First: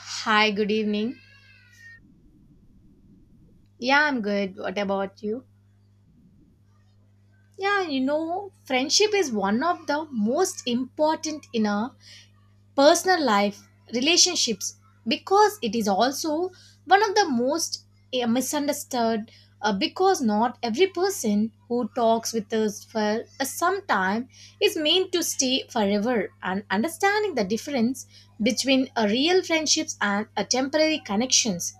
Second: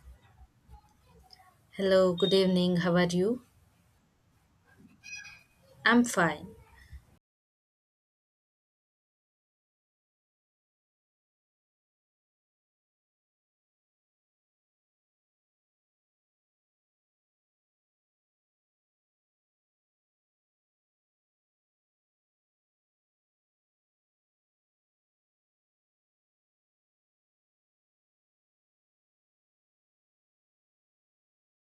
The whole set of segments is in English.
Hi, good evening. Hello, good evening. How are you? Yeah, I'm good. What about you? I'm fine. Yeah, you know, friendship is one of the most important in a personal life, relationships, because it is also one of the most misunderstood. Because not every person who talks with us for a some time is meant to stay forever, and understanding the difference between a real friendships and a temporary connections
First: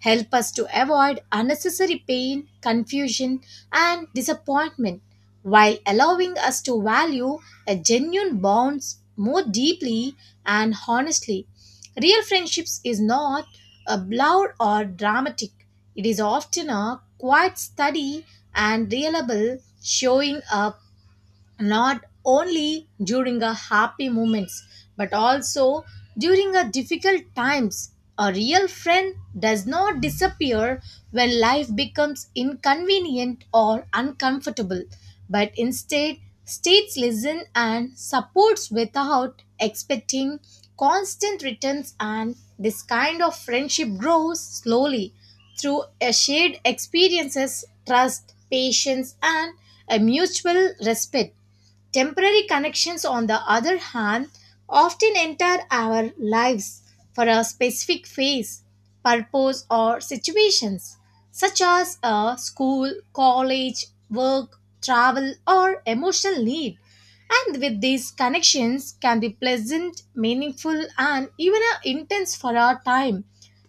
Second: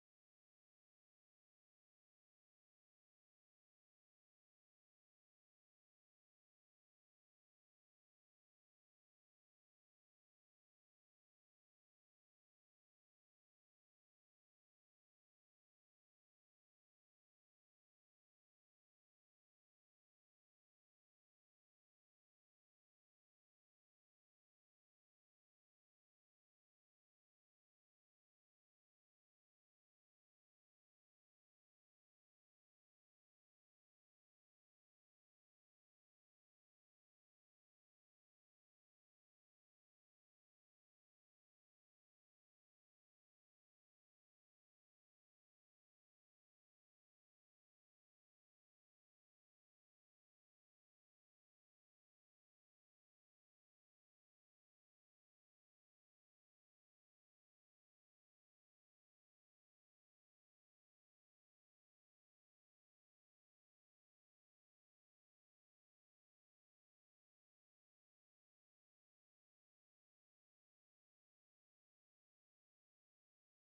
help us to avoid unnecessary pain, confusion, and disappointment while allowing us to value a genuine bonds more deeply and honestly. Real friendships is not a loud or dramatic. It is often a quiet study and reliable showing up not only during our happy moments but also during our difficult times. A real friend does not disappear when life becomes inconvenient or uncomfortable, but instead states listen and supports without expecting constant returns, and this kind of friendship grows slowly through a shared experiences, trust, patience, and a mutual respect. Temporary connections, on the other hand, often enter our lives for a specific phase, purpose, or situations, such as a school, college, work, travel, or emotional need. And with these connections, can be pleasant, meaningful, and even intense for our time.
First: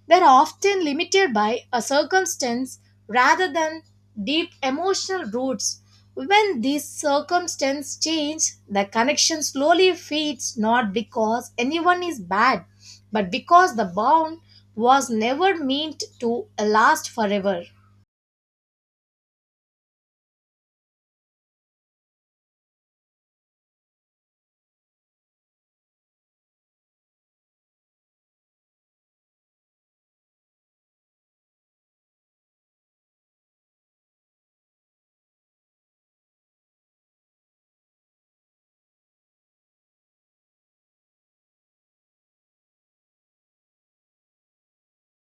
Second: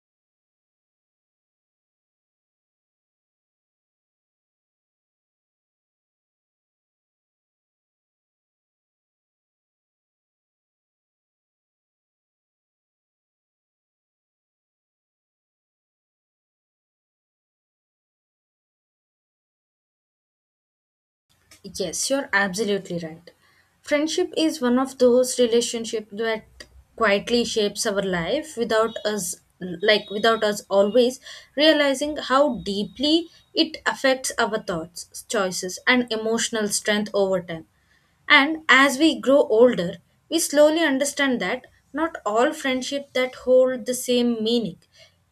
They're often limited by a circumstance rather than deep emotional roots. When these circumstances change, the connection slowly fades not because anyone is bad, but because the bond was never meant to last forever. Yes, you're absolutely right. Friendship is one of those relationships that quietly shapes our life without us always realizing how deeply it affects our thoughts, choices and emotional strength over time. And as we grow older, we slowly understand that not all friendships that hold the same meaning,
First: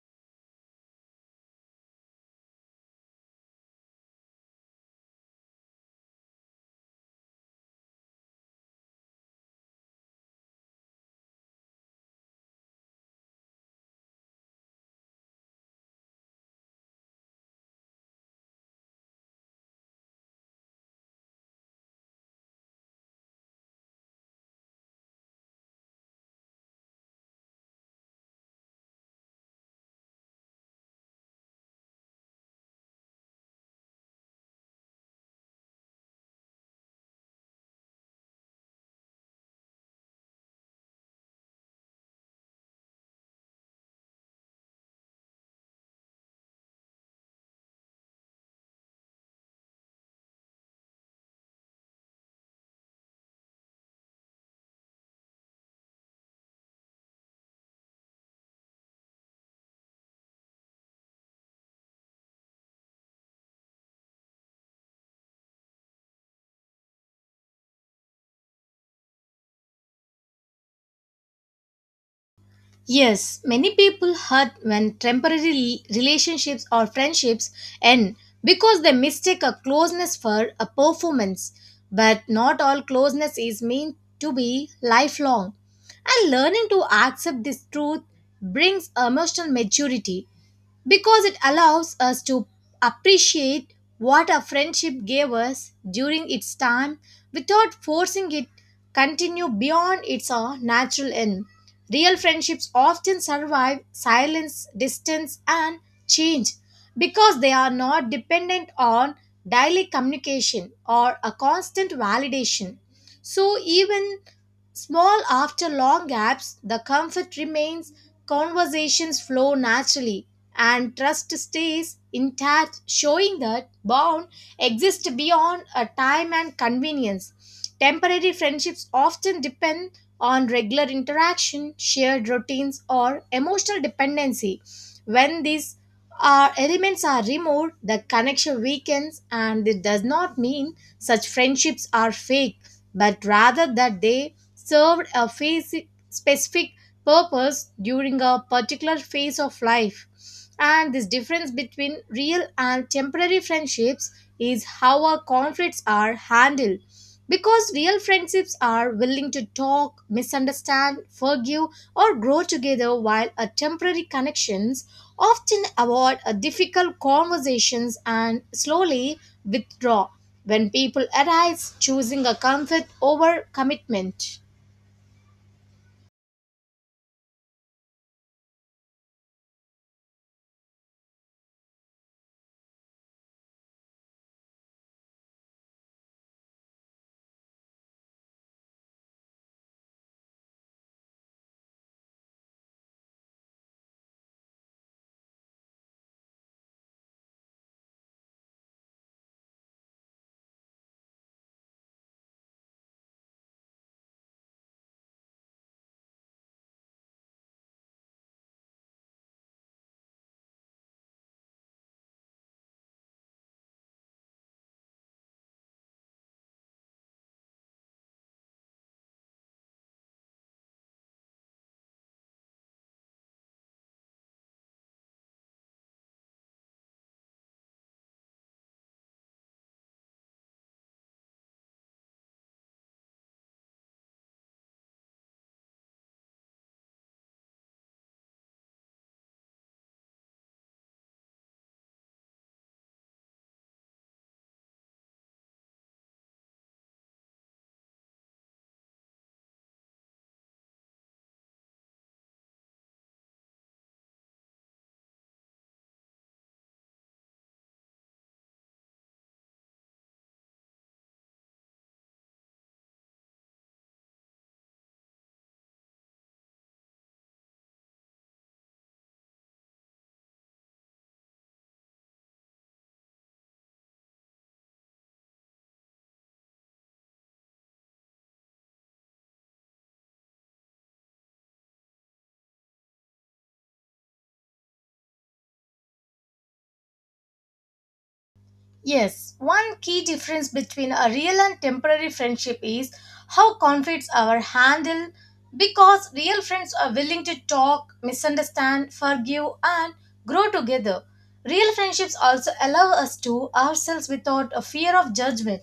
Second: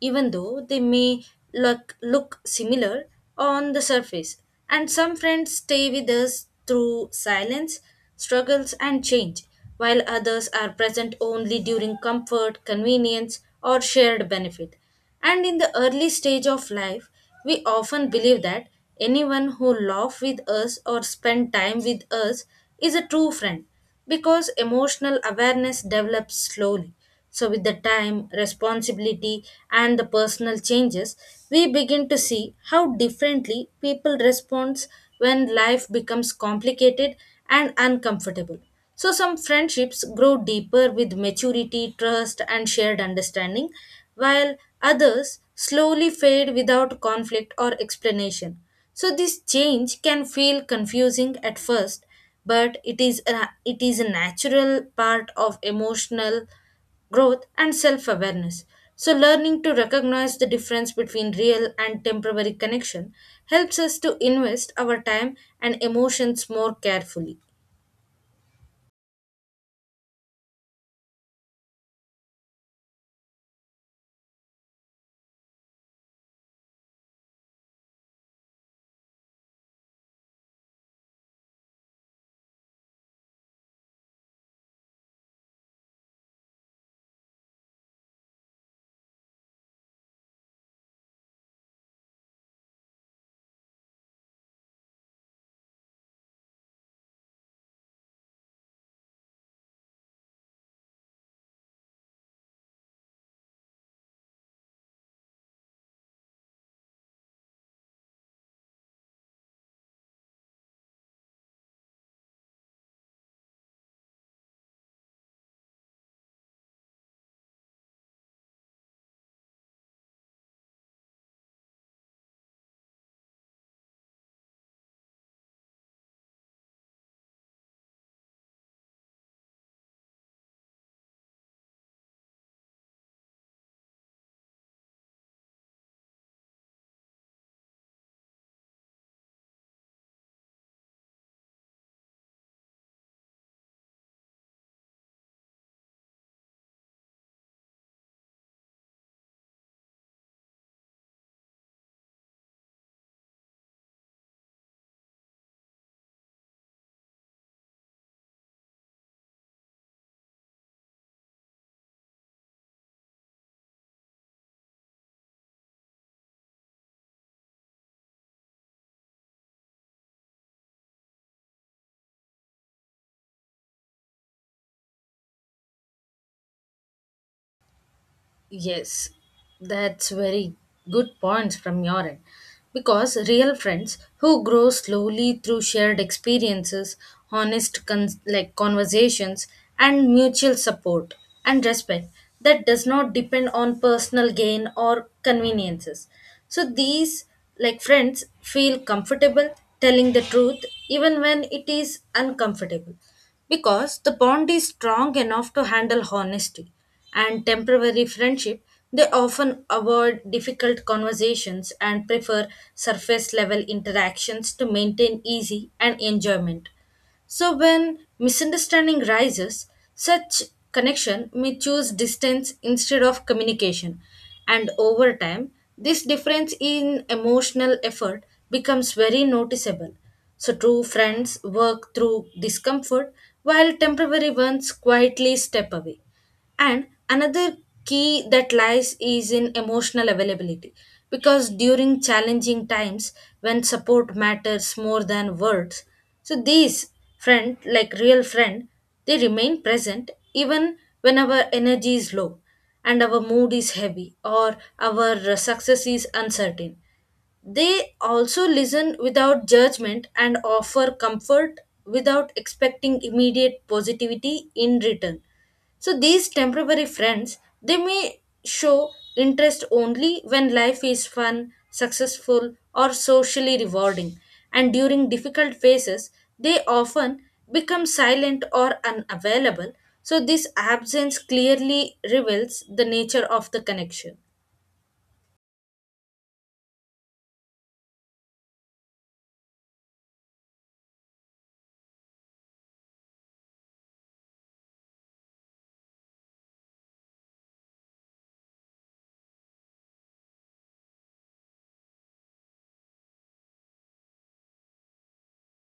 even though they may look similar on the surface. And some friends stay with us through silence, struggles, and change, while others are present only during comfort, convenience, or shared benefit. And in the early stage of life, we often believe that anyone who laughs with us or spends time with us is a true friend because emotional awareness develops slowly. So, with the time, responsibility, and the personal changes, we begin to see how differently people respond when life becomes complicated and uncomfortable. So, some friendships grow deeper with maturity, trust, and shared understanding, while others slowly fade without conflict or explanation. So, this change can feel confusing at first, but it is a natural part of emotional growth and self awareness. So, learning to recognize the difference between real and temporary connection helps us to invest our time and emotions more carefully. Yes, many people hurt when temporary relationships or friendships end because they mistake a closeness for a performance. But not all closeness is meant to be lifelong. And learning to accept this truth brings emotional maturity because it allows us to appreciate what a friendship gave us during its time without forcing it continue beyond its natural end. Real friendships often survive silence, distance, and change because they are not dependent on daily communication or a constant validation. So even small after long gaps, the comfort remains, conversations flow naturally, and trust stays intact, showing that bond exists beyond a time and convenience. Temporary friendships often depend on regular interaction, shared routines, or emotional dependency. When these elements are removed, the connection weakens, and it does not mean such friendships are fake, but rather that they served a phase- specific purpose during a particular phase of life. And this difference between real and temporary friendships is how our conflicts are handled. Because real friendships are willing to talk, misunderstand, forgive, or grow together, while a temporary connections often avoid a difficult conversations and slowly withdraw when people arise, choosing a comfort over commitment. Yes, that's very good points from your end. Because real friends who grow slowly through shared experiences, honest conversations, and mutual support and respect that does not depend on personal gain or conveniences. So these like friends feel comfortable telling the truth even when it is uncomfortable because the bond is strong enough to handle honesty, and temporary friendship they often avoid difficult conversations and prefer surface level interactions to maintain easy and enjoyment. So when misunderstanding rises, such connection may choose distance instead of communication. And over time, this difference in emotional effort becomes very noticeable. So true friends work through discomfort while temporary ones quietly step away. And another key that lies is in emotional availability, because during challenging times when support matters more than words, so these friend like real friend they remain present even when our energy is low and our mood is heavy or our success is uncertain. They also listen without judgment and offer comfort without expecting immediate positivity in return. So these temporary friends, they may show interest only when life is fun, successful, or socially rewarding. And during difficult phases, they often become silent or unavailable. So this absence clearly reveals the nature of the connection. Yes, one key difference between a real and temporary friendship is how conflicts are handled because real friends are willing to talk, misunderstand, forgive, and grow together. Real friendships also allow us to ourselves without a fear of judgment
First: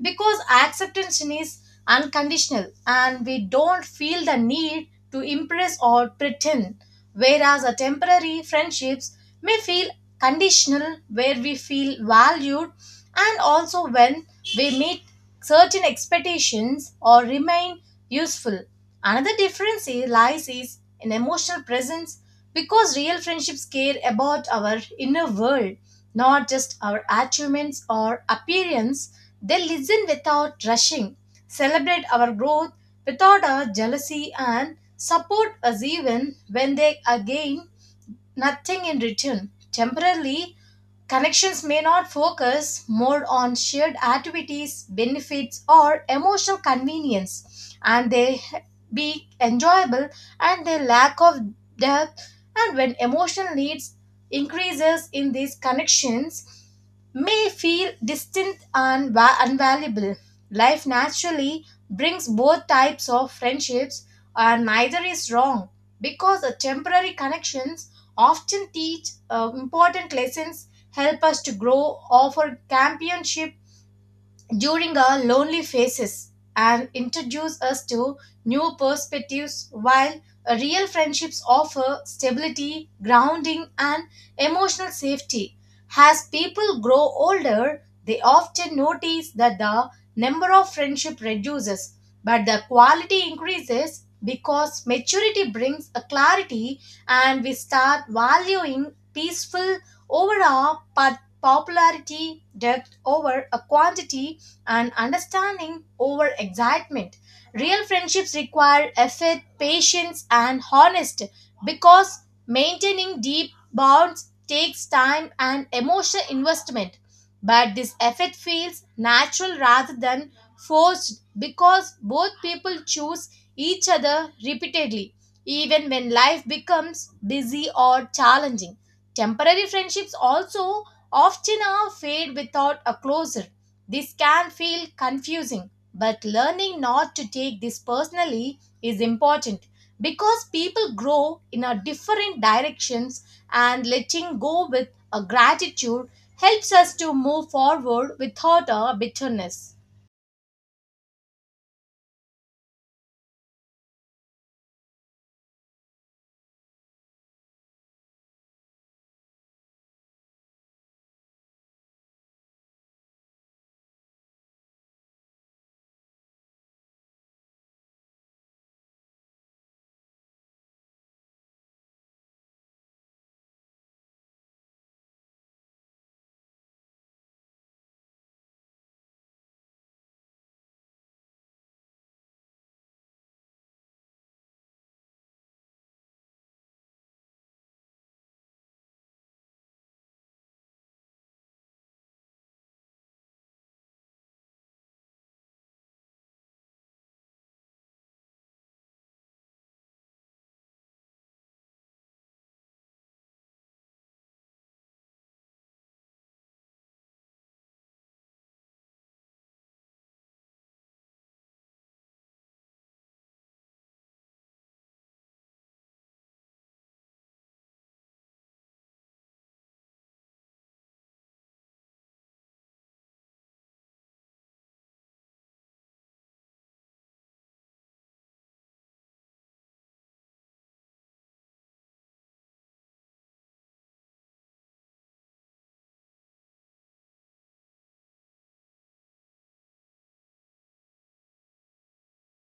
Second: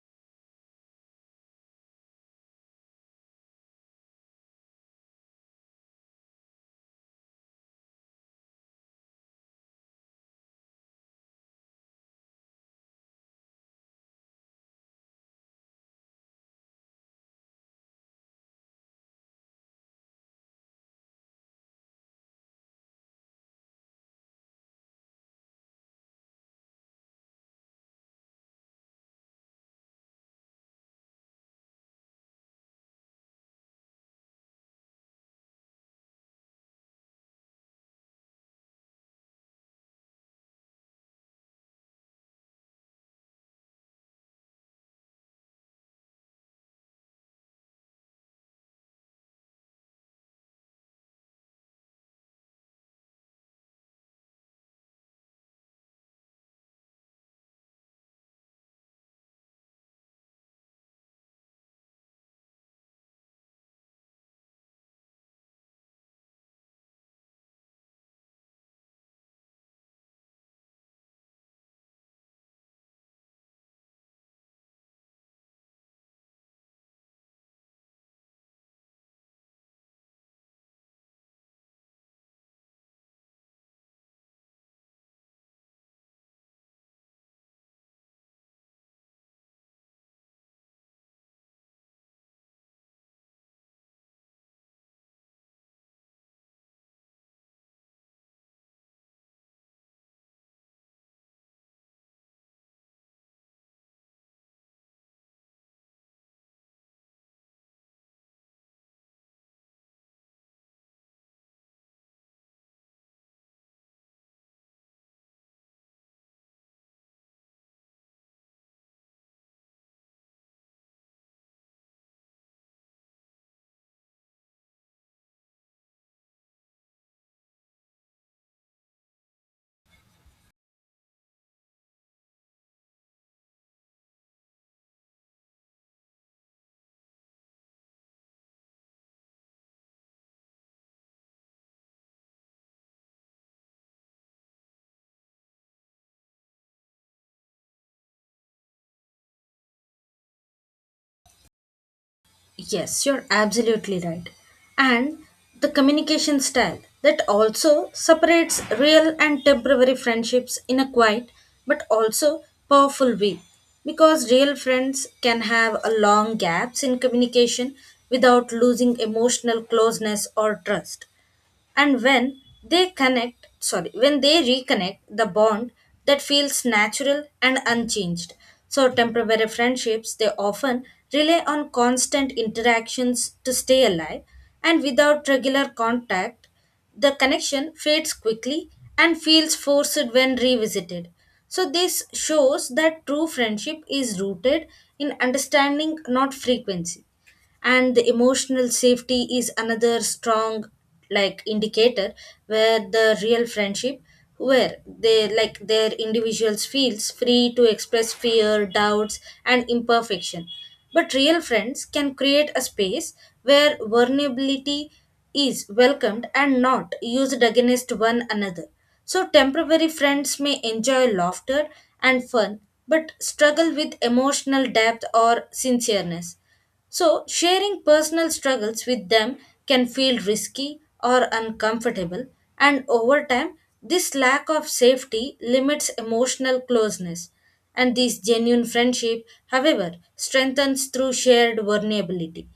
because acceptance is unconditional and we don't feel the need to impress or pretend, whereas a temporary friendships may feel conditional where we feel valued and also when we meet certain expectations or remain useful. Another difference lies is in emotional presence because real friendships care about our inner world, not just our achievements or appearance. They listen without rushing, celebrate our growth without our jealousy, and support us even when they again nothing in return. Temporarily, connections may not focus more on shared activities, benefits, or emotional convenience, and they be enjoyable and they lack of depth. And when emotional needs increases in these connections, may feel distant and unvaluable. Life naturally brings both types of friendships, and neither is wrong because the temporary connections often teach important lessons, help us to grow, offer championship during our lonely phases and introduce us to new perspectives, while real friendships offer stability, grounding, and emotional safety. As people grow older, they often notice that the number of friendship reduces, but the quality increases because maturity brings a clarity and we start valuing peaceful over our popularity, depth over a quantity, and understanding over excitement. Real friendships require effort, patience, and honesty because maintaining deep bonds takes time and emotional investment. But this effort feels natural rather than forced because both people choose each other repeatedly, even when life becomes busy or challenging. Temporary friendships also often are fade without a closure. This can feel confusing, but learning not to take this personally is important because people grow in a different directions and letting go with a gratitude helps us to move forward without a bitterness. Yes, you're absolutely right. And the communication style that also separates real and temporary friendships in a quiet but also powerful way. Because real friends can have a long gaps in communication without losing emotional closeness or trust, and when they connect sorry when they reconnect the bond that feels natural and unchanged. So temporary friendships they often rely on constant interactions to stay alive, and without regular contact the connection fades quickly and feels forced when revisited. So this shows that true friendship is rooted in understanding, not frequency, and the emotional safety is another strong like indicator where the real friendship where they like their individuals feels free to express fear, doubts and imperfection. But real friends can create a space where vulnerability is welcomed and not used against one another. So temporary friends may enjoy laughter and fun but struggle with emotional depth or sincereness. So, sharing personal struggles with them can feel risky or uncomfortable, and over time, this lack of safety limits emotional closeness. And this genuine friendship, however, strengthens through shared vulnerability.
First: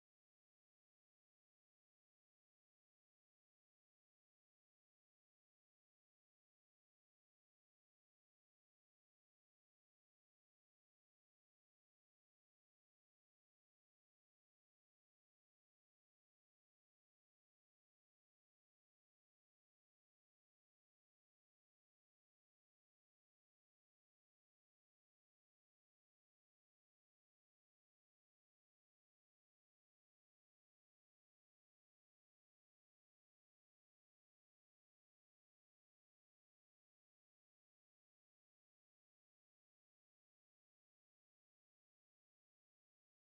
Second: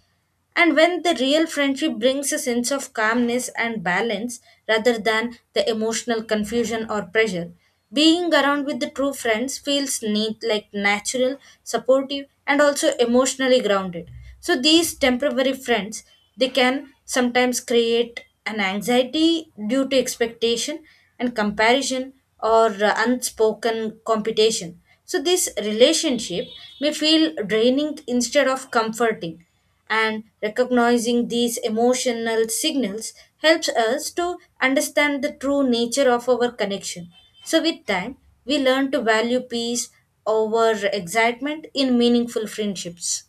And when the real friendship brings a sense of calmness and balance rather than the emotional confusion or pressure, being around with the true friends feels neat, like natural, supportive, and also emotionally grounded. So these temporary friends they can sometimes create an anxiety due to expectation and comparison or unspoken competition. So this relationship may feel draining instead of comforting, and recognizing these emotional signals helps us to understand the true nature of our connection. So, with time, we learn to value peace over excitement in meaningful friendships.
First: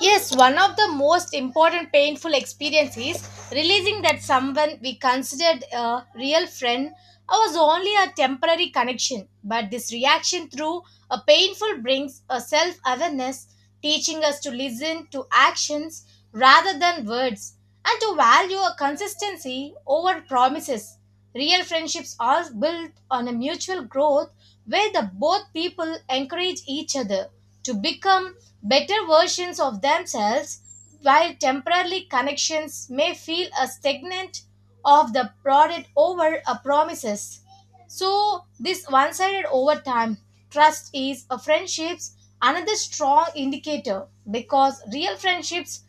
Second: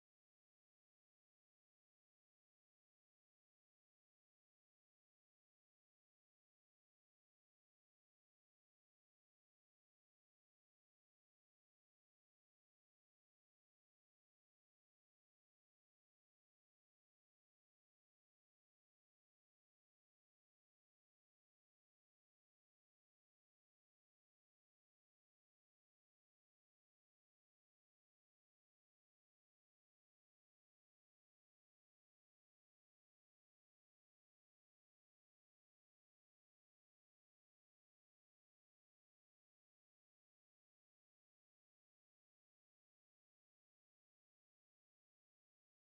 Yes, one of the most important painful experiences realizing that someone we considered a real friend was only a temporary connection. But this reaction through a painful brings a self awareness, teaching us to listen to actions rather than words and to value a consistency over promises. Real friendships are built on a mutual growth where the both people encourage each other to become better versions of themselves, while temporarily connections may feel a stagnant of the product over a promises. So this one-sided over time trust is a friendships another strong indicator because real friendships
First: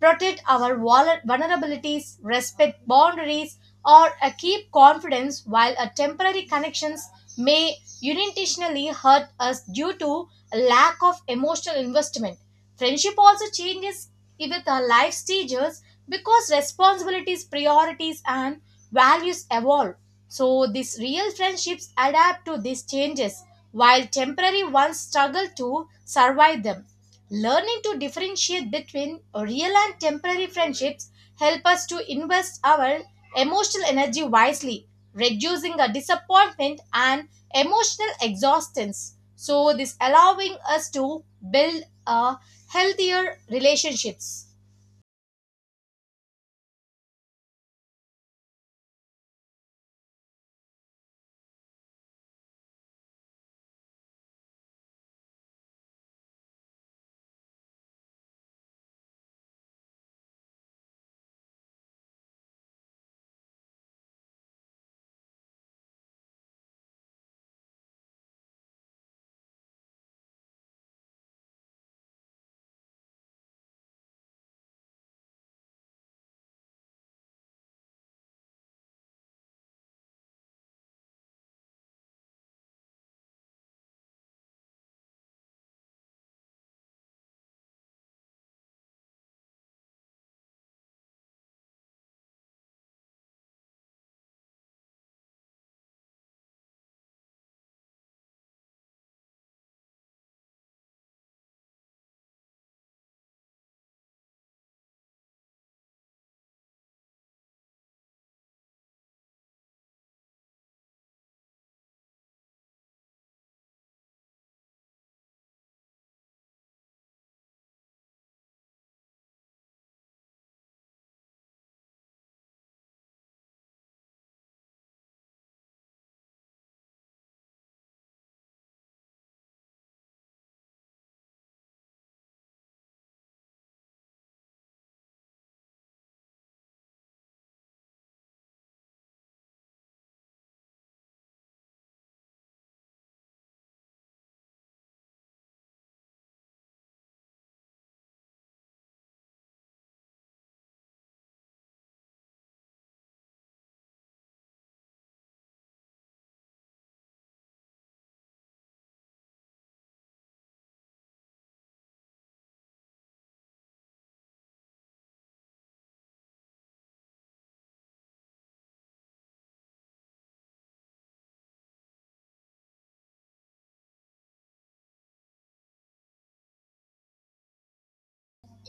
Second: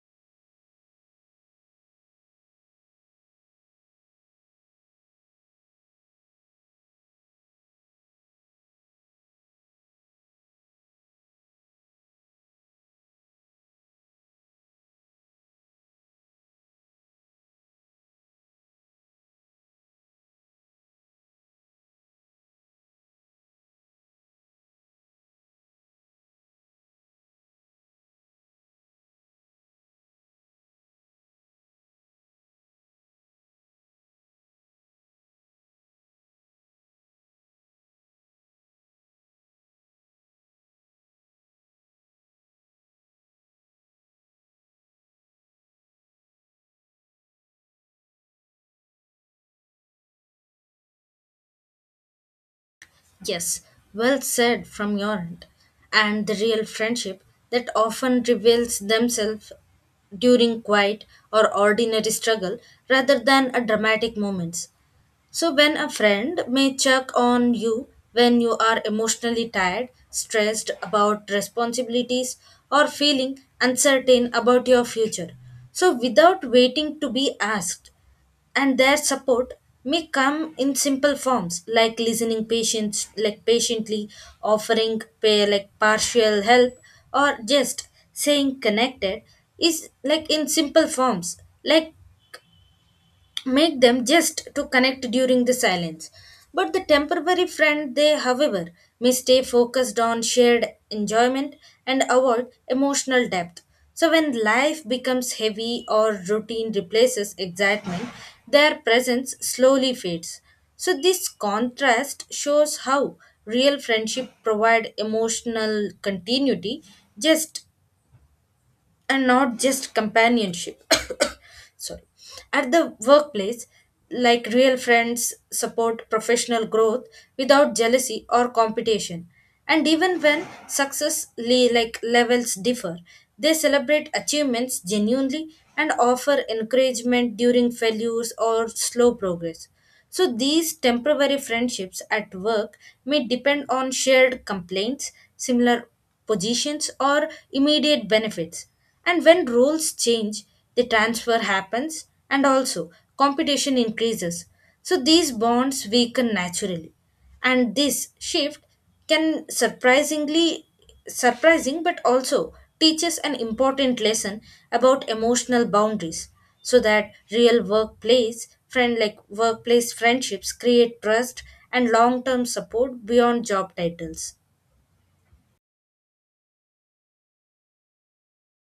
protect our vulnerabilities, respect boundaries, or keep confidence while a temporary connections may unintentionally hurt us due to a lack of emotional investment. Friendship also changes with our life stages because responsibilities, priorities, and values evolve. So these real friendships adapt to these changes while temporary ones struggle to survive them. Learning to differentiate between real and temporary friendships help us to invest our emotional energy wisely, reducing a disappointment and emotional exhaustion. So this allowing us to build a healthier relationships. Yes, well said from your end. And the real friendship that often reveals themselves during quiet or ordinary struggle rather than a dramatic moments. So, when a friend may check on you when you are emotionally tired, stressed about responsibilities, or feeling uncertain about your future. So, without waiting to be asked, and their support may come in simple forms like listening patients like patiently, offering pay like partial help, or just saying connected is like in simple forms like make them just to connect during the silence. But the temporary friend, they, however, may stay focused on shared enjoyment and avoid emotional depth. So, when life becomes heavy or routine replaces excitement, their presence slowly fades. So, this contrast shows how real friendship provide emotional continuity just and not just companionship sorry at the workplace like real friends support professional growth without jealousy or competition, and even when success levels differ they celebrate achievements genuinely and offer encouragement during failures or slow progress. So these temporary friendships at work may depend on shared complaints, similar positions, or immediate benefits. And when roles change, the transfer happens and also competition increases. So these bonds weaken naturally. And this shift can surprising but also teaches an important lesson about emotional boundaries, so that real workplace friendships create trust and long-term support beyond job titles.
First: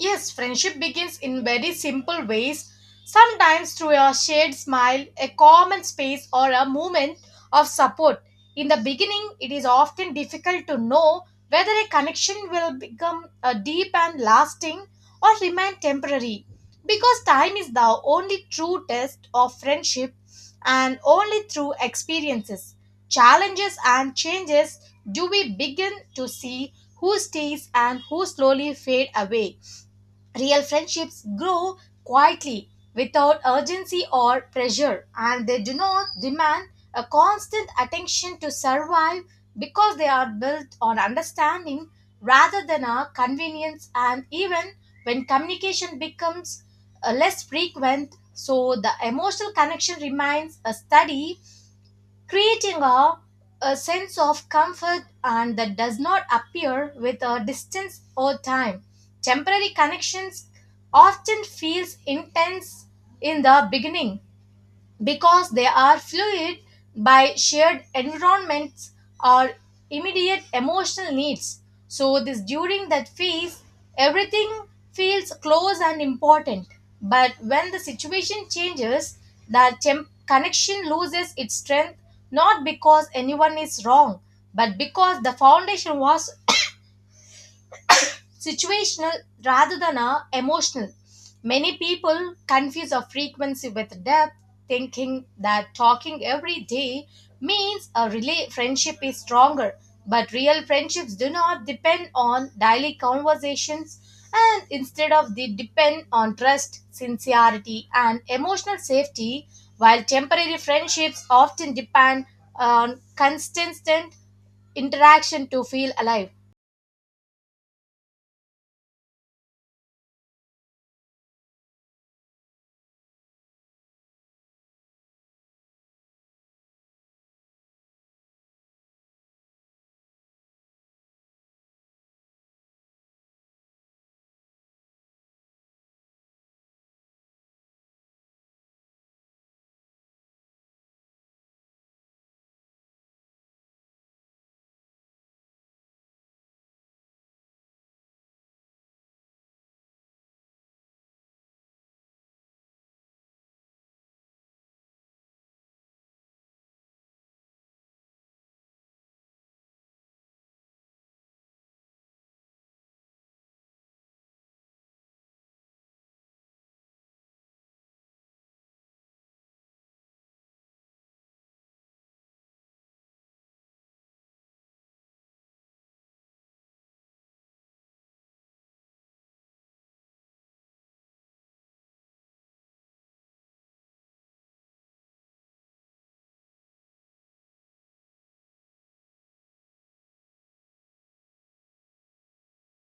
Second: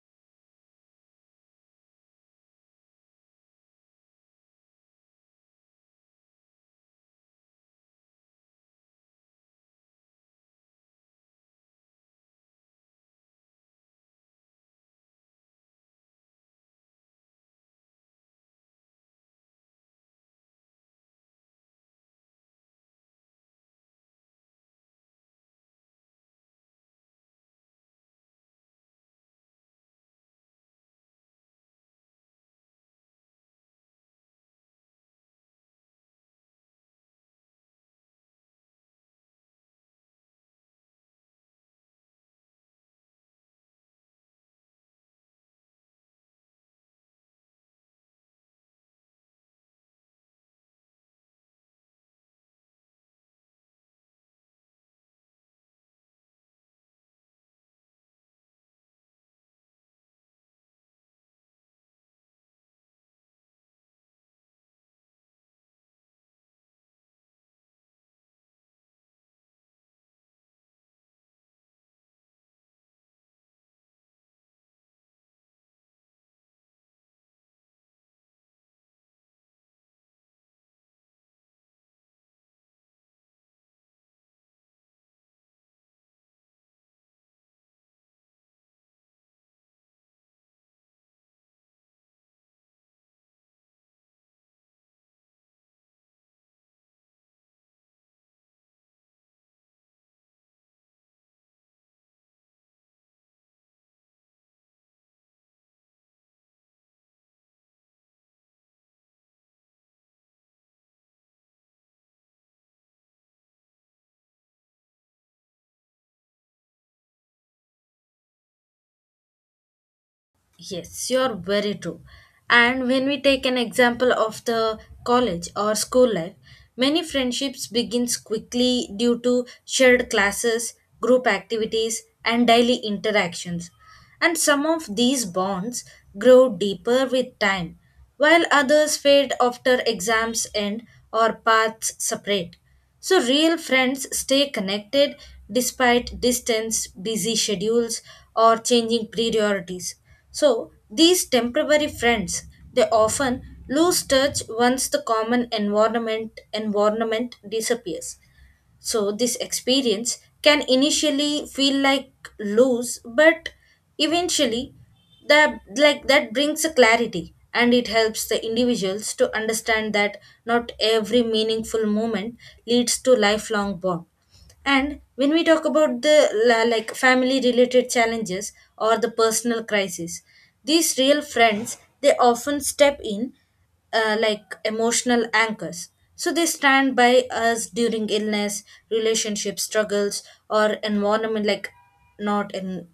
Yes, friendship begins in very simple ways, sometimes through a shared smile, a common space, or a moment of support. In the beginning, it is often difficult to know whether a connection will become a deep and lasting or remain temporary because time is the only true test of friendship, and only through experiences, challenges, and changes do we begin to see who stays and who slowly fade away. Real friendships grow quietly without urgency or pressure, and they do not demand a constant attention to survive because they are built on understanding rather than a convenience. And even when communication becomes less frequent, so the emotional connection remains a steady, creating a sense of comfort and that does not appear with a distance or time. Temporary connections often feels intense in the beginning because they are fluid by shared environments or immediate emotional needs. So, this during that phase, everything feels close and important. But when the situation changes, the connection loses its strength not because anyone is wrong, but because the foundation was situational rather than a emotional. Many people confuse a frequency with depth, thinking that talking every day means a relay friendship is stronger. But real friendships do not depend on daily conversations and instead of they depend on trust, sincerity, and emotional safety, while temporary friendships often depend on constant interaction to feel alive. Yes, you're very true. And when we take an example of the college or school life, many friendships begins quickly due to shared classes, group activities, and daily interactions. And some of these bonds grow deeper with time while others fade after exams end or paths separate. So, real friends stay connected despite distance, busy schedules, or changing priorities. So, these temporary friends they often lose touch once the common environment disappears. So, this experience can initially feel like loose, but eventually that like that brings a clarity and it helps the individuals to understand that not every meaningful moment leads to lifelong bond. And when we talk about the family related challenges or the personal crisis, these real friends they often step in like emotional anchors. So they stand by us during illness, relationship struggles, or environment like not in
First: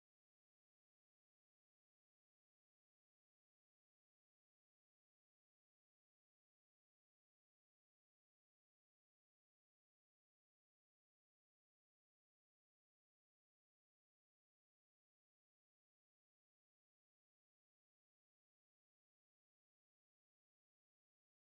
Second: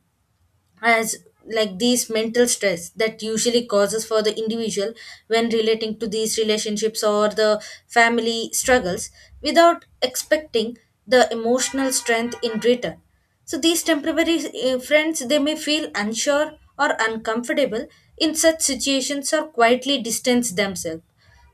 as like these mental stress that usually causes for the individual when relating to these relationships or the family struggles without expecting the emotional strength in return. So these temporary friends they may feel unsure or uncomfortable in such situations or quietly distance themselves.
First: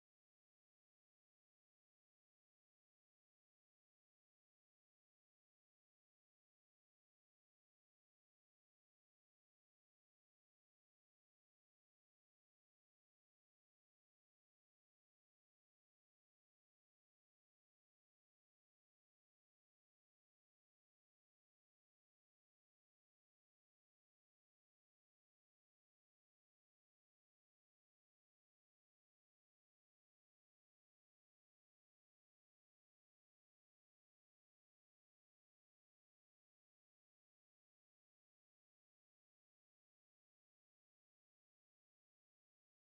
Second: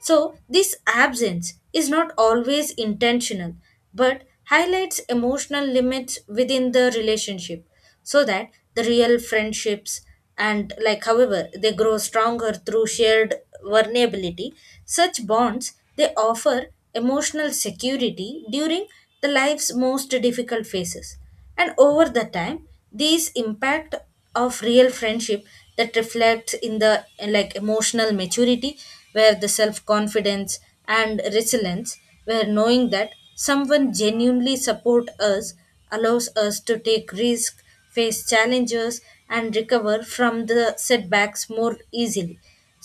So, this absence is not always intentional but highlights emotional limits within the relationship, so that the real friendships and like however they grow stronger through shared vulnerability. Such bonds they offer emotional security during the life's most difficult phases, and over the time these impact of real friendship that reflects in the like emotional maturity where the self confidence and resilience, where knowing that someone genuinely support us allows us to take risk, face challenges, and recover from the setbacks more easily.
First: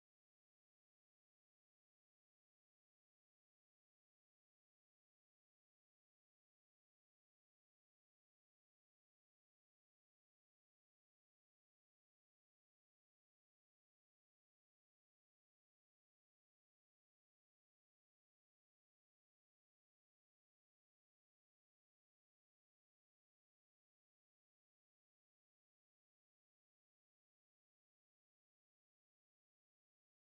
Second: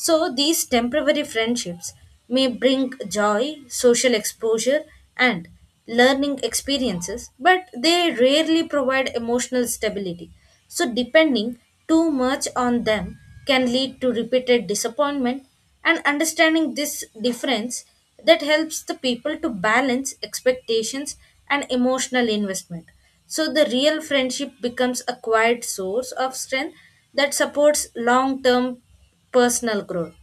So these temporary friendships may bring joy, social exposure, and learning experiences, but they rarely provide emotional stability. So, depending too much on them can lead to repeated disappointment, and understanding this difference that helps the people to balance expectations and emotional investment. So, the real friendship becomes a quiet source of strength that supports long term personal growth.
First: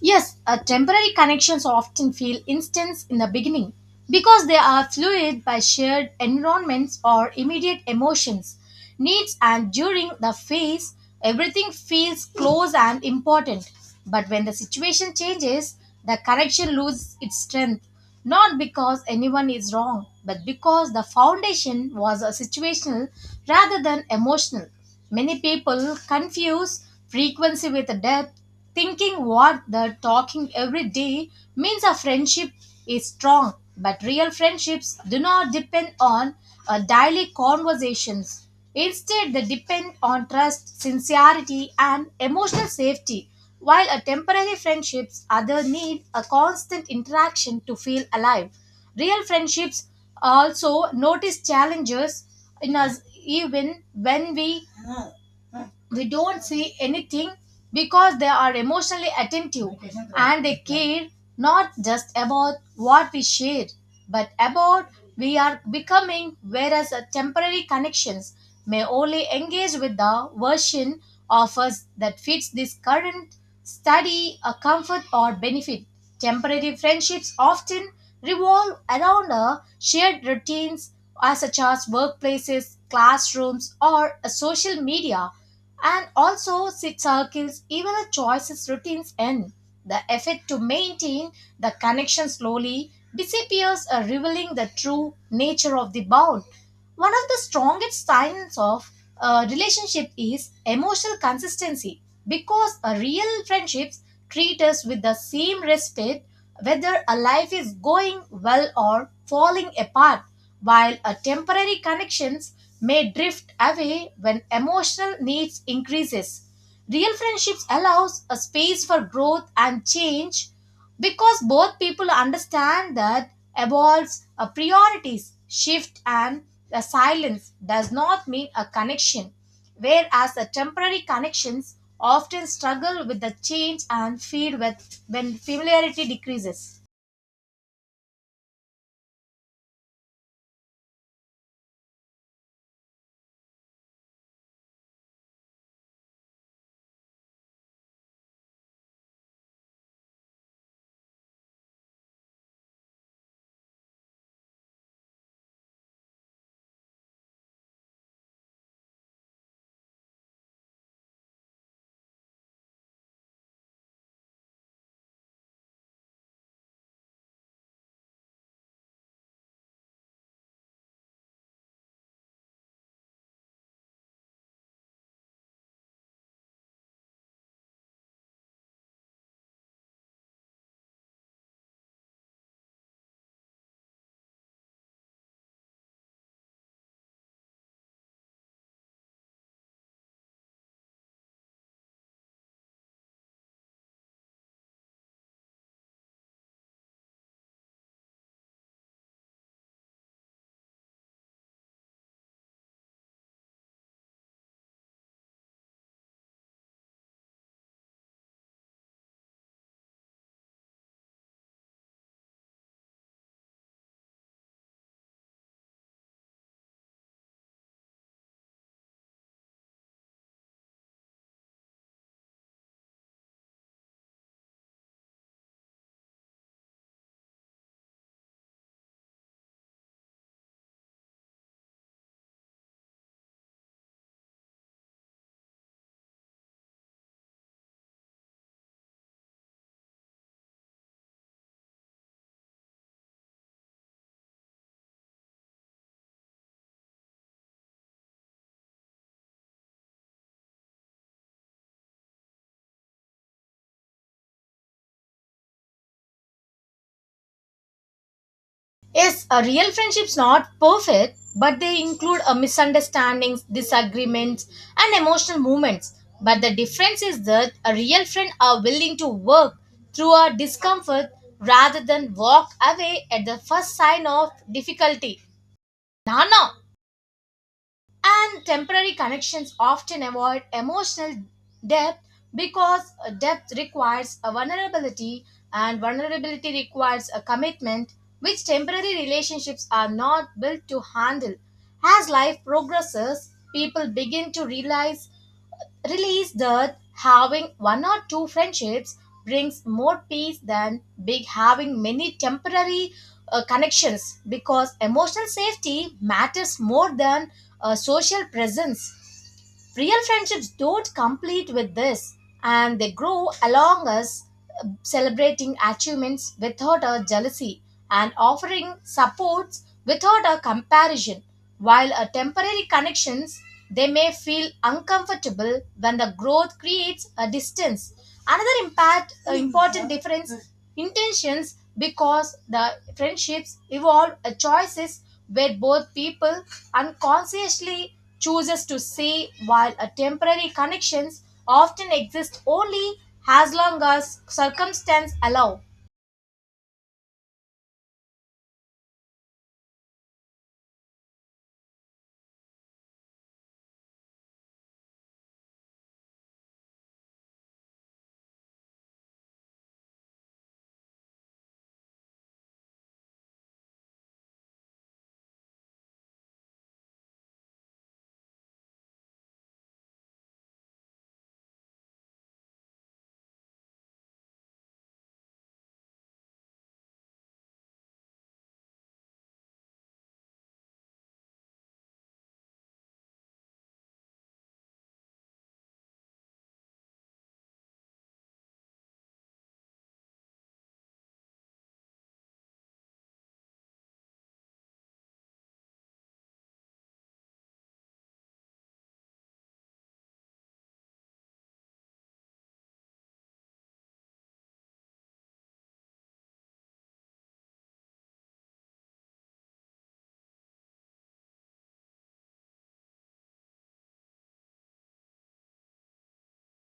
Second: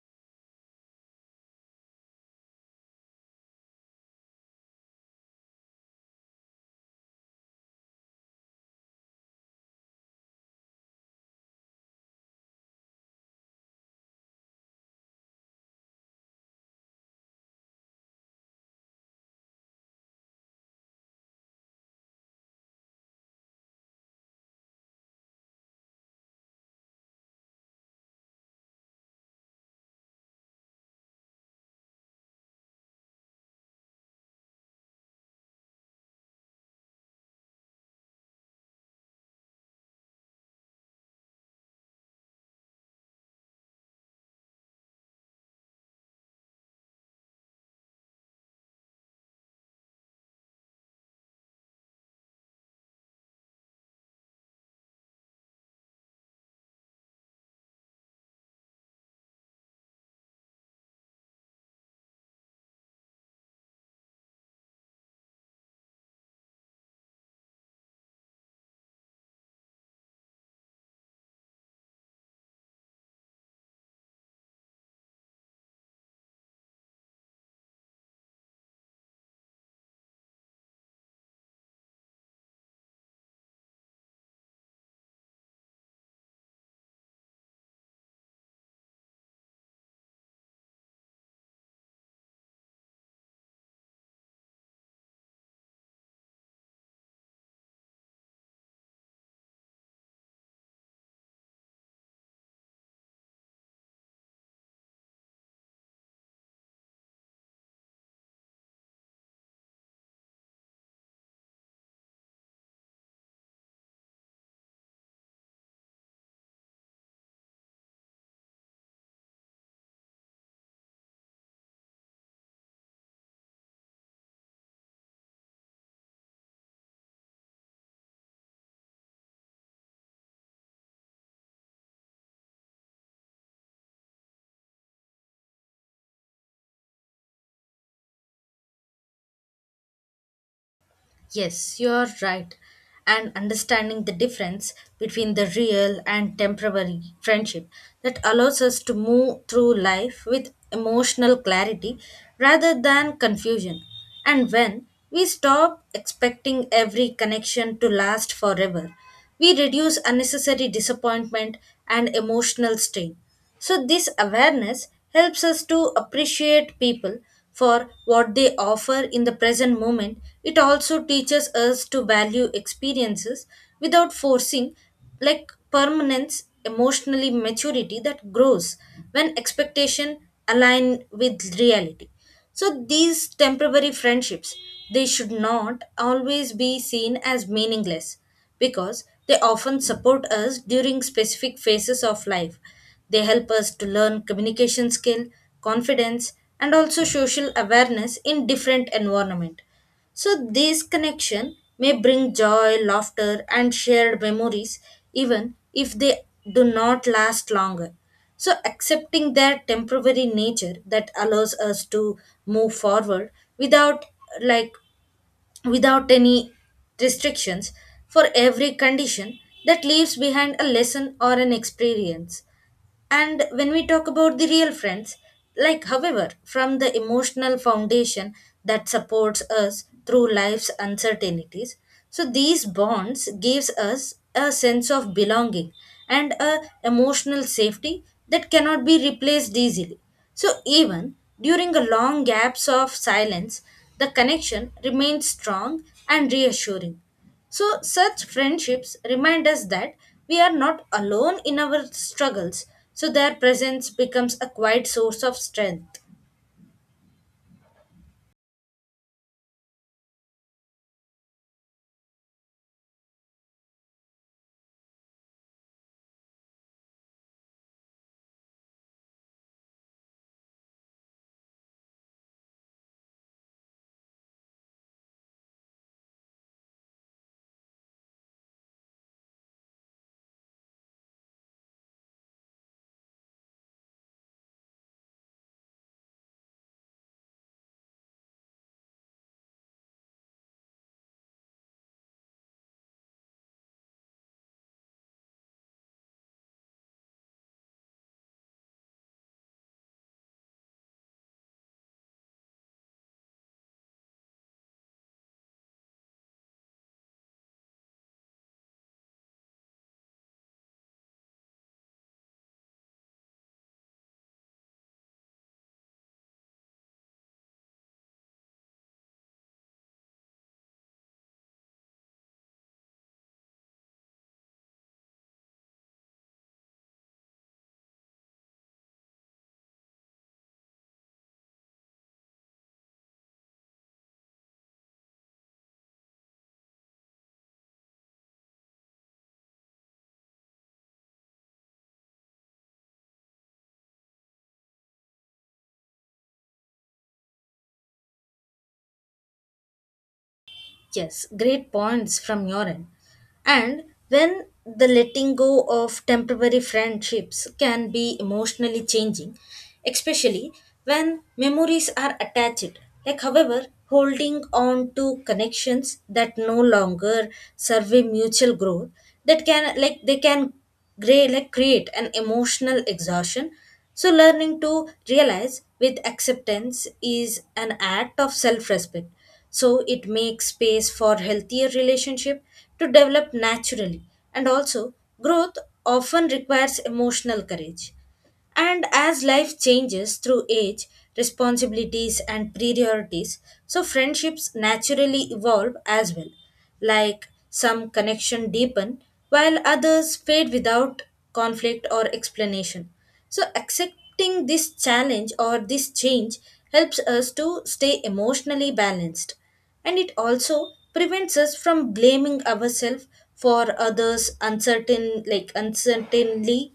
Yes, temporary connections often feel instant in the beginning because they are fluid by shared environments or immediate emotions, needs, and during the phase, everything feels close and important. But when the situation changes, the connection loses its strength not because anyone is wrong, but because the foundation was a situational rather than emotional. Many people confuse frequency with depth, thinking what the talking every day means a friendship is strong, but real friendships do not depend on daily conversations. Instead, they depend on trust, sincerity, and emotional safety, while a temporary friendships other need a constant interaction to feel alive. Real friendships also notice challenges in us even when we don't see anything because they are emotionally attentive and they care not just about what we share but about we are becoming, whereas a temporary connections may only engage with the version of us that fits this current study a comfort or benefit. Temporary friendships often revolve around a shared routines as such as workplaces, classrooms, or a social media, and also sit circles, even the choices routines end. The effort to maintain the connection slowly disappears, revealing the true nature of the bond. One of the strongest signs of a relationship is emotional consistency because a real friendships treat us with the same respect whether a life is going well or falling apart, while a temporary connections may drift away when emotional needs increases. Real friendships allows a space for growth and change because both people understand that evolves a priorities shift and a silence does not mean a connection, whereas a temporary connections often struggle with the change and feed with when familiarity decreases. Yes, you're right. And understanding the difference between the real and temporary friendship that allows us to move through life with emotional clarity rather than confusion. And when we stop expecting every connection to last forever, we reduce unnecessary disappointment and emotional strain. So, this awareness helps us to appreciate people for what they offer in the present moment. It also teaches us to value experiences without forcing, like permanence, emotionally maturity that grows when expectation align with reality. So these temporary friendships, they should not always be seen as meaningless because they often support us during specific phases of life. They help us to learn communication skill, confidence, and also social awareness in different environment. So, this connection may bring joy, laughter, and shared memories, even if they do not last longer. So, accepting their temporary nature that allows us to move forward without, like, without any restrictions for every condition that leaves behind a lesson or an experience. And when we talk about the real friends, like, however, from the emotional foundation that supports us through life's uncertainties, so these bonds gives us a sense of belonging and a emotional safety that cannot be replaced easily. So even during a long gaps of silence, the connection remains strong and reassuring. So, such friendships remind us that we are not alone in our struggles, so their presence becomes a quiet source of strength. Yes, a real friendship's not perfect, but they include a misunderstandings, disagreements, and emotional moments. But the difference is that a real friend are willing to work through our discomfort rather than walk away at the first sign of difficulty. No, no, and temporary connections often avoid emotional depth because depth requires a vulnerability and vulnerability requires a commitment, which temporary relationships are not built to handle. As life progresses, people begin to realize realize that having one or two friendships brings more peace than big having many temporary connections because emotional safety matters more than social presence. Real friendships don't complete with this, and they grow along us celebrating achievements without a jealousy and offering supports without a comparison. While a temporary connections, they may feel uncomfortable when the growth creates a distance. Another impact, important difference intentions because the friendships evolve choices where both people unconsciously chooses to say while a temporary connections often exist only as long as circumstances allow. Yes, great points from your end. And when the letting go of temporary friendships can be emotionally changing, especially when memories are attached. Like, however, holding on to connections that no longer serve a mutual growth, that can, like, they can gray, like, create an emotional exhaustion. So, learning to realize with acceptance is an act of self respect, so it makes space for healthier relationship to develop naturally, and also growth often requires emotional courage. And as life changes through age, responsibilities, and priorities, so friendships naturally evolve as well. Like some connection deepen, while others fade without conflict or explanation. So accepting this challenge or this change helps us to stay emotionally balanced. And it also prevents us from blaming ourselves for others uncertainly.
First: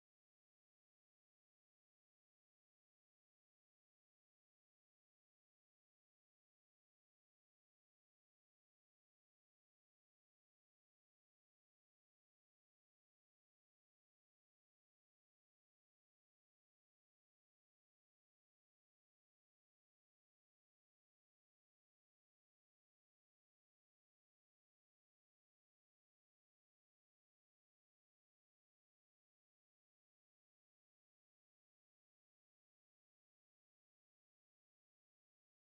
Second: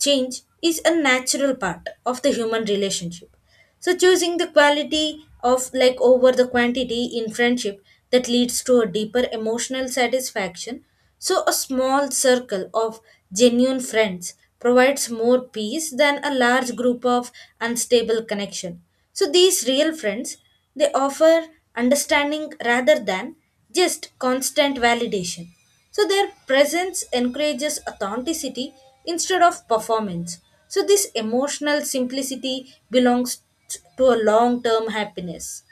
Change is a natural part of the human relationship. So choosing the quality of like over the quantity in friendship that leads to a deeper emotional satisfaction. So a small circle of genuine friends provides more peace than a large group of unstable connection. So these real friends they offer understanding rather than just constant validation. So their presence encourages authenticity instead of performance. So this emotional simplicity belongs to a long term happiness.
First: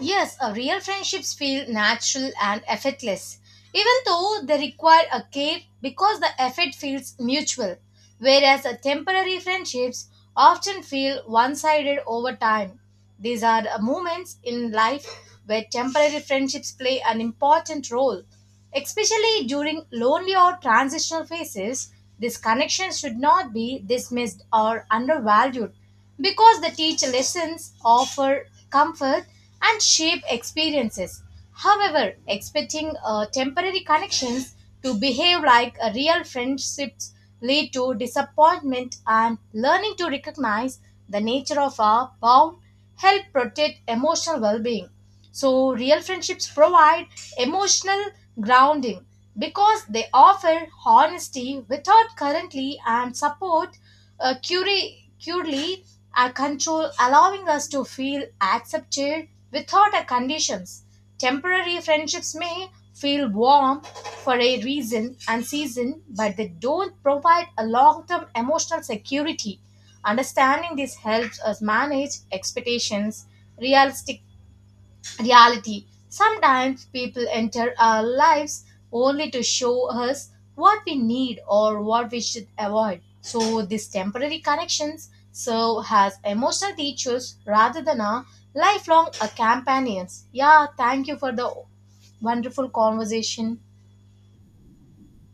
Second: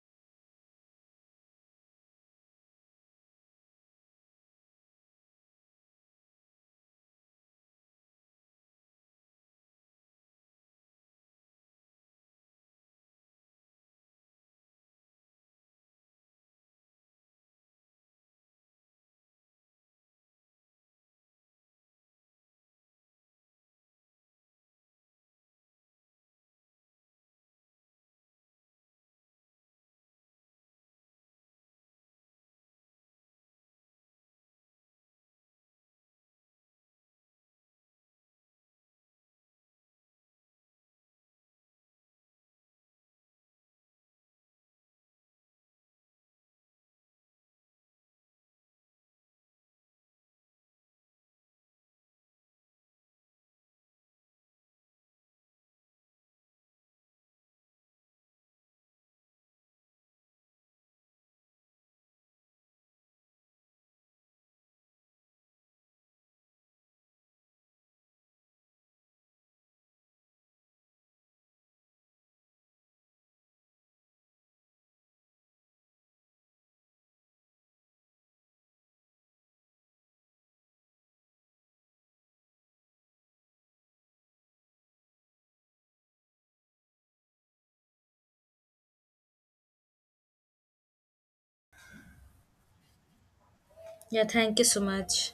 Yes, a real friendships feel natural and effortless, even though they require a care because the effort feels mutual, whereas a temporary friendships often feel one-sided over time. These are the moments in life where temporary friendships play an important role, especially during lonely or transitional phases. These connections should not be dismissed or undervalued because they teach lessons, offer comfort, and shape experiences. However, expecting temporary connections to behave like a real friendships lead to disappointment, and learning to recognize the nature of our bond help protect emotional well-being. So, real friendships provide emotional grounding because they offer honesty without currently and support curely control, allowing us to feel accepted without a conditions. Temporary friendships may feel warm for a reason and season, but they don't provide a long-term emotional security. Understanding this helps us manage expectations realistic reality. Sometimes people enter our lives only to show us what we need or what we should avoid. So these temporary connections serve as emotional teachers rather than our lifelong companions. Yeah, thank you for the wonderful conversation. Yeah, thank you so much.